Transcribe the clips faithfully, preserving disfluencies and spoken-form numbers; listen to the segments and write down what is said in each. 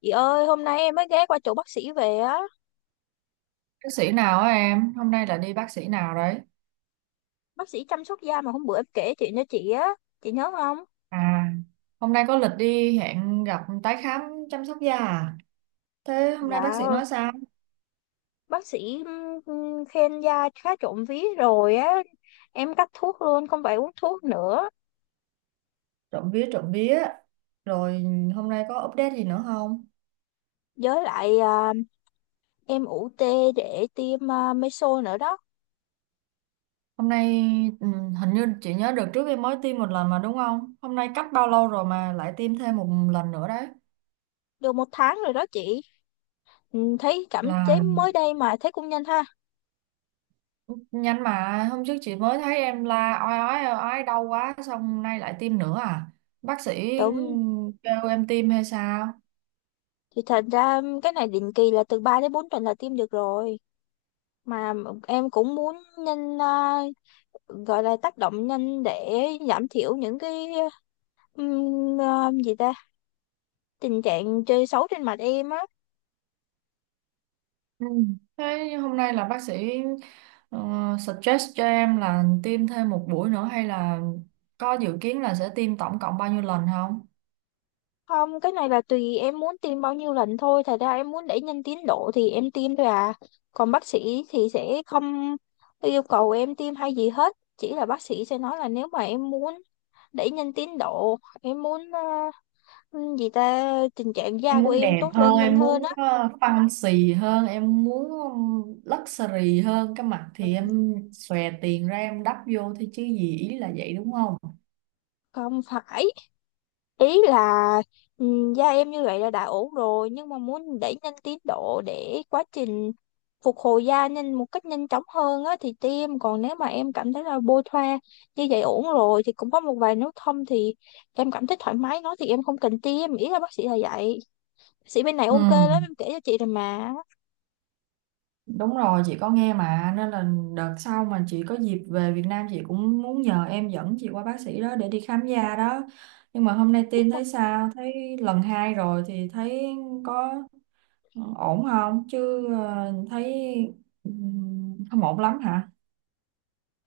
Chị ơi, hôm nay em mới ghé qua chỗ bác sĩ về á, Bác sĩ nào á em? Hôm nay là đi bác sĩ nào đấy? bác sĩ chăm sóc da mà hôm bữa em kể chuyện cho chị á, chị nhớ không? À, hôm nay có lịch đi hẹn gặp tái khám chăm sóc da à? Thế hôm nay bác Dạ, sĩ nói sao? bác sĩ ừm, khen da khá trộm vía rồi á, em cắt thuốc luôn, không phải uống thuốc nữa. Trộm vía trộm vía. Rồi hôm nay có update gì nữa không? Với lại à, em ủ tê để tiêm à, meso nữa đó, Hôm nay ừ, Hình như chị nhớ đợt trước em mới tiêm một lần mà đúng không? Hôm nay cách bao lâu rồi mà lại tiêm thêm một lần nữa đấy? được một tháng rồi đó chị. Ừm, thấy cảm chế Là mới đây mà thấy cũng nhanh ha. nhanh mà hôm trước chị mới thấy em la oai oái oai oái đau quá xong nay lại tiêm nữa à? Bác sĩ Đúng, kêu em tiêm hay sao? thì thật ra cái này định kỳ là từ ba đến bốn tuần là tiêm được rồi. Mà em cũng muốn nhanh à, gọi là tác động nhanh để giảm thiểu những cái ừm, à, gì ta, tình trạng chơi xấu trên mặt em á. Ừ. Thế hôm nay là bác sĩ ờ, suggest cho em là tiêm thêm một buổi nữa hay là có dự kiến là sẽ tiêm tổng cộng bao nhiêu lần không? Không, cái này là tùy em muốn tiêm bao nhiêu lần thôi, thật ra em muốn đẩy nhanh tiến độ thì em tiêm thôi à, còn bác sĩ thì sẽ không yêu cầu em tiêm hay gì hết, chỉ là bác sĩ sẽ nói là nếu mà em muốn đẩy nhanh tiến độ, em muốn à, gì ta, tình trạng da Em của muốn em đẹp tốt hơn, lên nhanh em hơn muốn á. ờ, fancy hơn, em muốn luxury hơn cái mặt thì em xòe tiền ra em đắp vô thôi chứ gì ý là vậy đúng không? Không phải, ý là ừm, da em như vậy là đã ổn rồi, nhưng mà muốn đẩy nhanh tiến độ để quá trình phục hồi da nhanh một cách nhanh chóng hơn á thì tiêm, còn nếu mà em cảm thấy là bôi thoa như vậy ổn rồi thì cũng có một vài nốt thâm, thì em cảm thấy thoải mái nó thì em không cần tiêm, ý là bác sĩ là vậy. Bác sĩ bên này Ừ. ok lắm, em kể cho chị rồi mà. Đúng rồi, chị có nghe mà nên là đợt sau mà chị có dịp về Việt Nam chị cũng muốn nhờ em dẫn chị qua bác sĩ đó để đi khám da đó. Nhưng mà hôm nay Nhưng tin mà thấy sao? Thấy lần hai rồi thì thấy có ổn không? Chứ ờ, thấy ừm, không ổn lắm hả?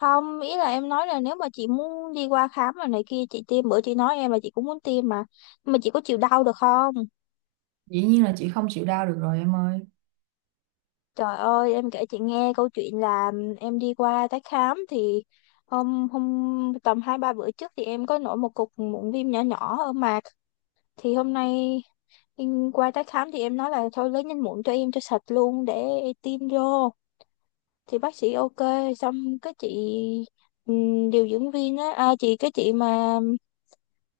không, ý là em nói là nếu mà chị muốn đi qua khám rồi này kia chị tiêm, bữa chị nói em là chị cũng muốn tiêm mà. Nhưng mà chị có chịu đau được không? Dĩ nhiên là chị không chịu đau được rồi em ơi. Trời ơi, em kể chị nghe câu chuyện là em đi qua tái khám thì hôm hôm tầm hai ba bữa trước thì em có nổi một cục mụn viêm nhỏ nhỏ ở mặt, thì hôm nay em qua tái khám thì em nói là thôi lấy nhanh mụn cho em cho sạch luôn để tiêm vô, thì bác sĩ ok, xong cái chị ừm, điều dưỡng viên á à, chị cái chị mà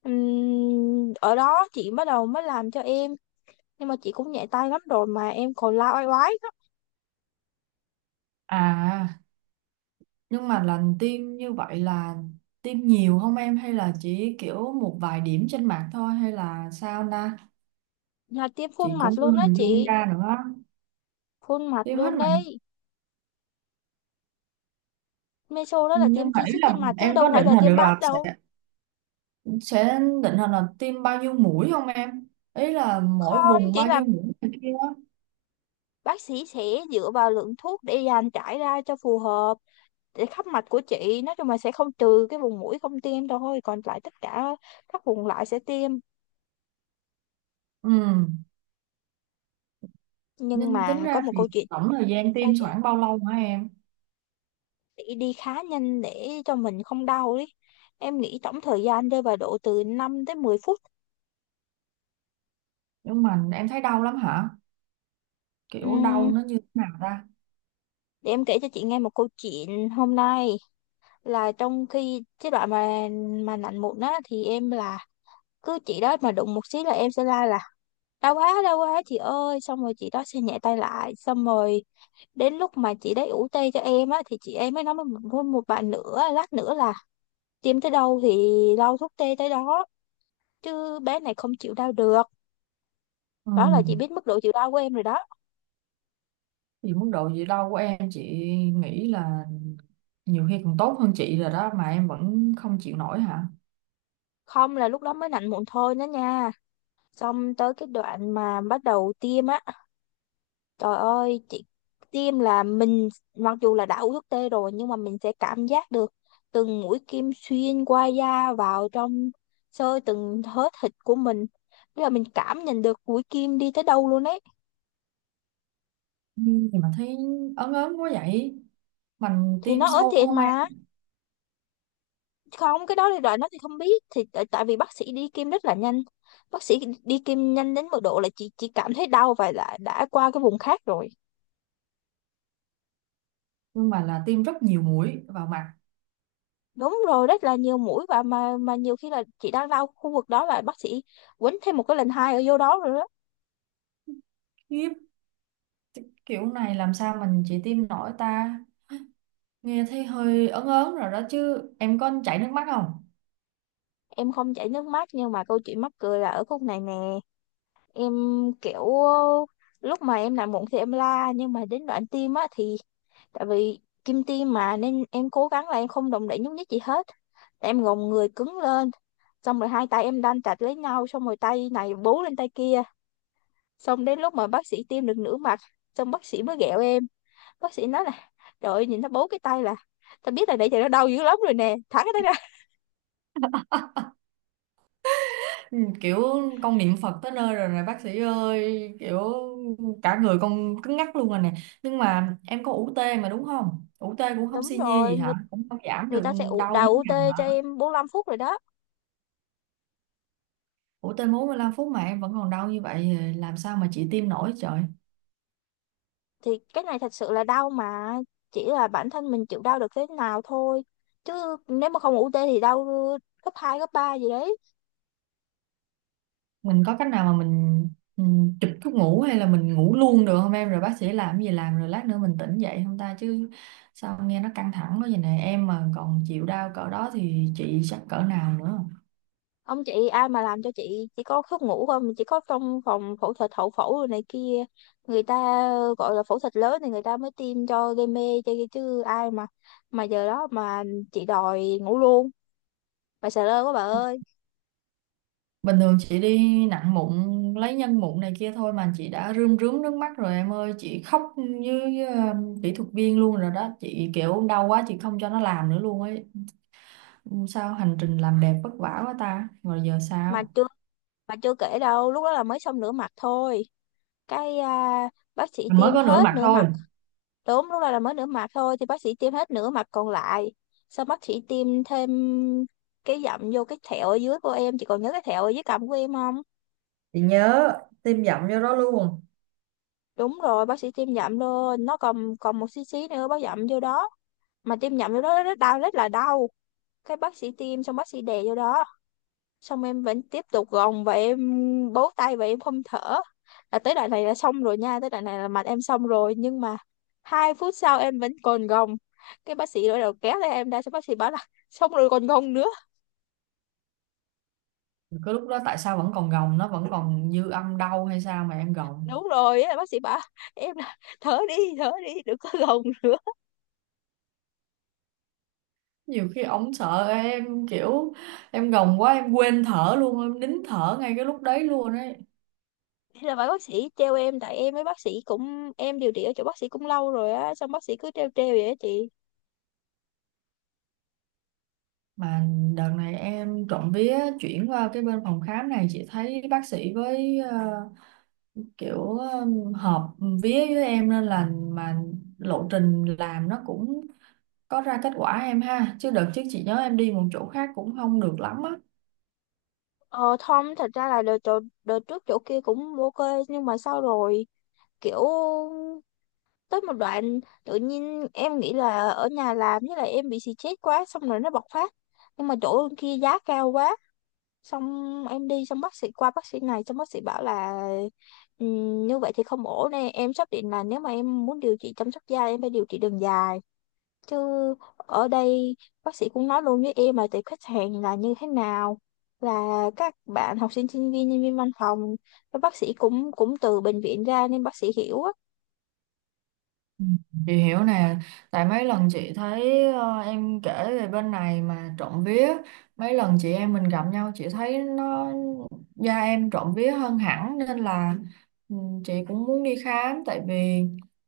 ừm, ở đó chị bắt đầu mới làm cho em, nhưng mà chị cũng nhẹ tay lắm rồi mà em còn la oai oái lắm. À, nhưng mà lần tiêm như vậy là tiêm nhiều không em hay là chỉ kiểu một vài điểm trên mặt thôi hay là sao na? Là tiêm Chị khuôn cũng mặt chưa luôn á hình dung chị, ra nữa. phun mặt Tiêm hết luôn mặt, đấy, meso đó là nhưng tiêm mà chi ý chít trên là mặt chứ em có đâu phải định là hình tiêm được bát là sẽ đâu. sẽ định hình là tiêm bao nhiêu mũi không em, ý là mỗi Không, vùng chỉ bao là nhiêu mũi này kia á. bác sĩ sẽ dựa vào lượng thuốc để dàn trải ra cho phù hợp để khắp mặt của chị, nói chung là sẽ không, trừ cái vùng mũi không tiêm thôi, còn lại tất cả các vùng lại sẽ tiêm. Ừ, Nhưng nên tính mà có ra một thì câu chuyện. tổng thời gian tiêm Sao chị? khoảng bao lâu hả em? Chị đi khá nhanh để cho mình không đau đi, em nghĩ tổng thời gian rơi vào độ từ năm tới mười phút. Nhưng mà em thấy đau lắm hả? Kiểu đau Ừm, nó như thế nào ta? để em kể cho chị nghe một câu chuyện hôm nay, là trong khi cái đoạn mà mà lạnh mụn á thì em là cứ chị đó mà đụng một xíu là em sẽ la là đau quá, đau quá chị ơi, xong rồi chị đó sẽ nhẹ tay lại, xong rồi đến lúc mà chị đấy ủ tê cho em á thì chị em mới nói với một, với một bạn nữa lát nữa là tiêm tới đâu thì lau thuốc tê tới đó, chứ bé này không chịu đau được. ừ Đó là chị biết mức độ chịu đau của em rồi đó. thì mức độ gì đau của em chị nghĩ là nhiều khi còn tốt hơn chị rồi đó mà em vẫn không chịu nổi hả? Không, là lúc đó mới nạnh mụn thôi đó nha, xong tới cái đoạn mà bắt đầu tiêm á, trời ơi chị, tiêm là mình mặc dù là đã uống thuốc tê rồi nhưng mà mình sẽ cảm giác được từng mũi kim xuyên qua da vào trong, xơ từng thớ thịt của mình. Tức là mình cảm nhận được mũi kim đi tới đâu luôn ấy. ừ, thì mà thấy ớn ớn quá vậy, mình Thì nó tiêm ớn sâu thiệt không em? mà. Không, cái đó thì đợi nó thì không biết. Thì tại tại vì bác sĩ đi kim rất là nhanh. Bác sĩ đi kim nhanh đến mức độ là chị chỉ cảm thấy đau và đã, đã qua cái vùng khác rồi. Nhưng mà là tiêm rất nhiều mũi vào mặt. Đúng rồi, rất là nhiều mũi, và mà mà nhiều khi là chị đang đau khu vực đó là bác sĩ quýnh thêm một cái lần hai ở vô đó rồi đó. Khiếp. Kiểu này làm sao mình chỉ tim nổi ta? Nghe thấy hơi ớn ớn rồi đó chứ. Em có chảy nước mắt không? Em không chảy nước mắt, nhưng mà câu chuyện mắc cười là ở khúc này nè, em kiểu ờ, lúc mà em làm mụn thì em la, nhưng mà đến đoạn tim á thì tại vì kim tim mà nên em cố gắng là em không động đậy nhúc nhích gì hết, em gồng người cứng lên, xong rồi hai tay em đan chặt lấy nhau, xong rồi tay này bú lên tay kia, xong đến lúc mà bác sĩ tiêm được nửa mặt, xong bác sĩ mới ghẹo em. Bác sĩ nói là trời ơi, nhìn nó bốn cái tay là tao biết là nãy giờ nó đau dữ lắm rồi nè, thả cái đó ra. Ừ, kiểu con niệm Phật tới nơi rồi này bác sĩ ơi. Kiểu cả người con cứng ngắc luôn rồi nè. Nhưng mà em có u tê mà đúng không? U tê cũng không Đúng xi nhê gì rồi, hả? người Cũng không giảm người được ta sẽ ụ đau đào miếng hàm u tê cho hả? em bốn lăm phút rồi đó. Ủ tê bốn mươi lăm phút mà em vẫn còn đau như vậy làm sao mà chị tim nổi trời. Thì cái này thật sự là đau mà, chỉ là bản thân mình chịu đau được thế nào thôi, chứ nếu mà không u tê thì đau gấp hai gấp ba gì đấy. Mình có cách nào mà mình ừ, chụp thuốc ngủ hay là mình ngủ luôn được không em, rồi bác sĩ làm cái gì làm rồi lát nữa mình tỉnh dậy không ta, chứ sao nghe nó căng thẳng quá vậy này, em mà còn chịu đau cỡ đó thì chị chắc cỡ nào nữa. Ông chị, ai mà làm cho chị, chỉ có thuốc ngủ không, chỉ có trong phòng phẫu thuật, hậu phẫu rồi này kia, người ta gọi là phẫu thuật lớn thì người ta mới tiêm cho, gây mê cho, chứ ai mà mà giờ đó mà chị đòi ngủ luôn, bà sợ lơ quá bà ơi. Bình thường chị đi nặng mụn lấy nhân mụn này kia thôi mà chị đã rơm rớm nước mắt rồi em ơi, chị khóc với ờ, kỹ thuật viên luôn rồi đó chị, kiểu đau quá chị không cho nó làm nữa luôn ấy. Ừ, sao hành trình làm đẹp vất vả quá ta, rồi giờ sao? Mà chưa mà chưa kể đâu, lúc đó là mới xong nửa mặt thôi cái à, bác sĩ Mới tiêm có nửa hết mặt nửa thôi? mặt. Đúng, lúc đó là mới nửa mặt thôi thì bác sĩ tiêm hết nửa mặt còn lại, sau bác sĩ tiêm thêm cái dặm vô cái thẹo ở dưới của em, chị còn nhớ cái thẹo ở dưới cằm của em không? Chị nhớ. Tiêm dặm vô đó luôn? Đúng rồi, bác sĩ tiêm dặm vô nó, còn còn một xí xí nữa bác dặm vô đó, mà tiêm dặm vô đó rất đau, rất là đau. Cái bác sĩ tiêm xong bác sĩ đè vô đó, xong em vẫn tiếp tục gồng và em bấu tay và em không thở, là tới đoạn này là xong rồi nha, tới đoạn này là mặt em xong rồi, nhưng mà hai phút sau em vẫn còn gồng. Cái bác sĩ bắt đầu kéo tay em ra, xong bác sĩ bảo là xong rồi còn gồng nữa. Cái lúc đó tại sao vẫn còn gồng, nó vẫn còn dư âm đau hay sao mà em gồng? Đúng rồi á, bác sĩ bảo em là thở đi, thở đi, đừng có gồng nữa. Nhiều khi ổng sợ em kiểu em gồng quá em quên thở luôn, em nín thở ngay cái lúc đấy luôn ấy. Thế là bà bác sĩ treo em, tại em với bác sĩ cũng, em điều trị ở chỗ bác sĩ cũng lâu rồi á, xong bác sĩ cứ treo treo vậy á chị. Mà đợt này em trộm vía chuyển qua cái bên phòng khám này, chị thấy bác sĩ với ờ, kiểu ờ, hợp vía với em nên là mà lộ trình làm nó cũng có ra kết quả em ha, chứ đợt trước chị nhớ em đi một chỗ khác cũng không được lắm á. ờ Tom thật ra là đợt, chỗ- đợt trước chỗ kia cũng ok, nhưng mà sau rồi kiểu tới một đoạn tự nhiên em nghĩ là ở nhà làm, với lại em bị stress quá xong rồi nó bộc phát, nhưng mà chỗ kia giá cao quá, xong em đi xong bác sĩ qua bác sĩ này xong bác sĩ bảo là "Ừm, như vậy thì không ổn nè em, xác định là nếu mà em muốn điều trị chăm sóc da em phải điều trị đường dài chứ, ở đây bác sĩ cũng nói luôn với em là tệp khách hàng là như thế nào, là các bạn học sinh sinh viên, nhân viên văn phòng, các bác sĩ cũng cũng từ bệnh viện ra nên bác sĩ hiểu á. Ừ, chị hiểu nè, tại mấy lần chị thấy ờ, em kể về bên này mà trộm vía, mấy lần chị em mình gặp nhau chị thấy nó da em trộm vía hơn hẳn nên là ừ, chị cũng muốn đi khám, tại vì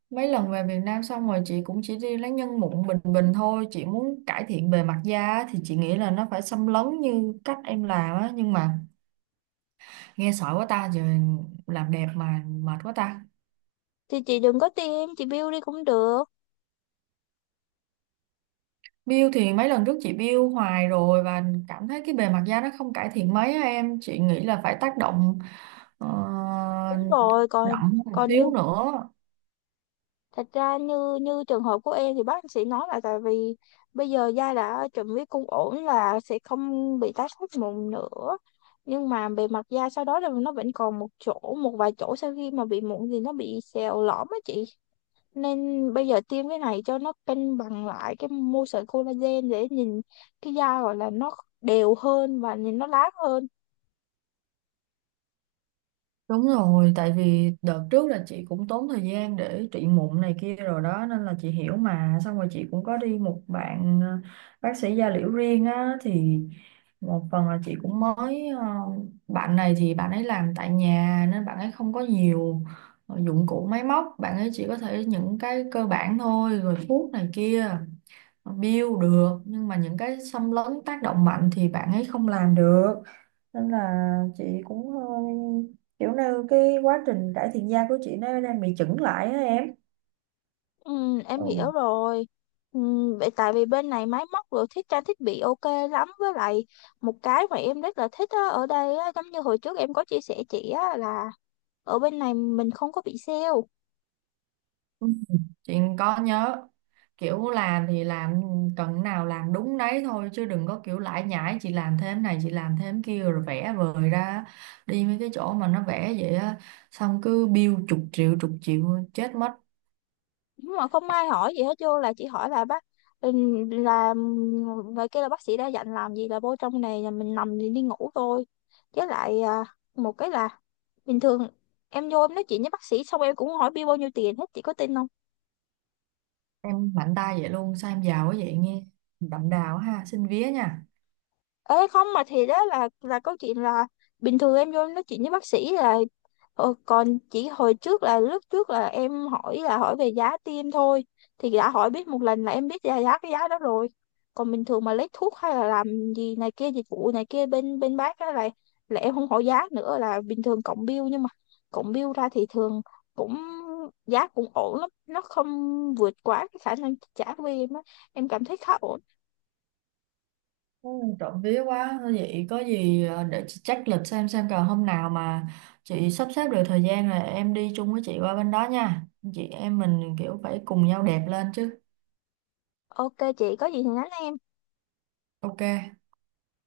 mấy lần về Việt Nam xong rồi chị cũng chỉ đi lấy nhân mụn bình bình thôi, chị muốn cải thiện bề mặt da á, thì chị nghĩ là nó phải xâm lấn như cách em làm á, nhưng mà nghe sợ quá ta, giờ làm đẹp mà mệt quá ta. Thì chị đừng có tiêm, chị bill đi cũng được. Bill thì mấy lần trước chị bill hoài rồi và cảm thấy cái bề mặt da nó không cải thiện mấy á em, chị nghĩ là phải tác động ờ, Đúng rồi, còn đậm một còn xíu như nữa. thật ra như như trường hợp của em thì bác sĩ nói là tại vì bây giờ da đã chuẩn bị cung ổn là sẽ không bị tái phát mụn nữa, nhưng mà bề mặt da sau đó là nó vẫn còn một chỗ, một vài chỗ sau khi mà bị mụn thì nó bị sẹo lõm á chị, nên bây giờ tiêm cái này cho nó cân bằng lại cái mô sợi collagen để nhìn cái da, gọi là nó đều hơn và nhìn nó láng hơn. Đúng rồi, tại vì đợt trước là chị cũng tốn thời gian để trị mụn này kia rồi đó nên là chị hiểu mà, xong rồi chị cũng có đi một bạn ờ, bác sĩ da liễu riêng á, thì một phần là chị cũng mới ờ, bạn này thì bạn ấy làm tại nhà nên bạn ấy không có nhiều ờ, dụng cụ máy móc, bạn ấy chỉ có thể những cái cơ bản thôi rồi thuốc này kia build được, nhưng mà những cái xâm lấn tác động mạnh thì bạn ấy không làm được, nên là chị cũng hơi kiểu như cái quá trình cải thiện da của chị nó đang bị chững lại á em. Ừ, em Ừ. hiểu rồi. Ừ, vậy tại vì bên này máy móc rồi thiết, trang thiết bị ok lắm, với lại một cái mà em rất là thích á, ở đây á, giống như hồi trước em có chia sẻ chị á, là ở bên này mình không có bị sale, Ừ. Chị có nhớ, kiểu làm thì làm, cần nào làm đúng đấy thôi chứ đừng có kiểu lải nhải chị làm thêm này chị làm thêm kia rồi vẽ vời ra. Đi mấy cái chỗ mà nó vẽ vậy á, xong cứ bill chục triệu chục triệu, chết mất. nhưng mà không ai hỏi gì hết, vô là chỉ hỏi là bác ừ, là người kia là bác sĩ đã dặn làm gì, là vô trong này là mình nằm thì đi ngủ thôi. Với lại à, một cái là bình thường em vô em nói chuyện với bác sĩ xong em cũng hỏi bill bao nhiêu tiền hết, chị có tin không? Em mạnh tay vậy luôn sao, em giàu quá vậy nghe, đậm đào ha, xin vía nha. Ê không mà, thì đó là là câu chuyện là bình thường em vô em nói chuyện với bác sĩ là ờ, còn chỉ hồi trước là lúc trước là em hỏi là hỏi về giá tiêm thôi, thì đã hỏi biết một lần là em biết giá, giá cái giá đó rồi. Còn bình thường mà lấy thuốc hay là làm gì này kia, dịch vụ này kia bên bên bác á, là là em không hỏi giá nữa, là bình thường cộng bill, nhưng mà cộng bill ra thì thường cũng giá cũng ổn lắm, nó không vượt quá cái khả năng chi trả của em á, em cảm thấy khá ổn. ừ, Trộm vía quá. Thôi vậy có gì ờ, để chị check lịch xem xem còn hôm nào mà chị sắp xếp được thời gian là em đi chung với chị qua bên đó nha, chị em mình kiểu phải cùng nhau đẹp lên chứ. Ok chị, có gì thì nhắn em. OK.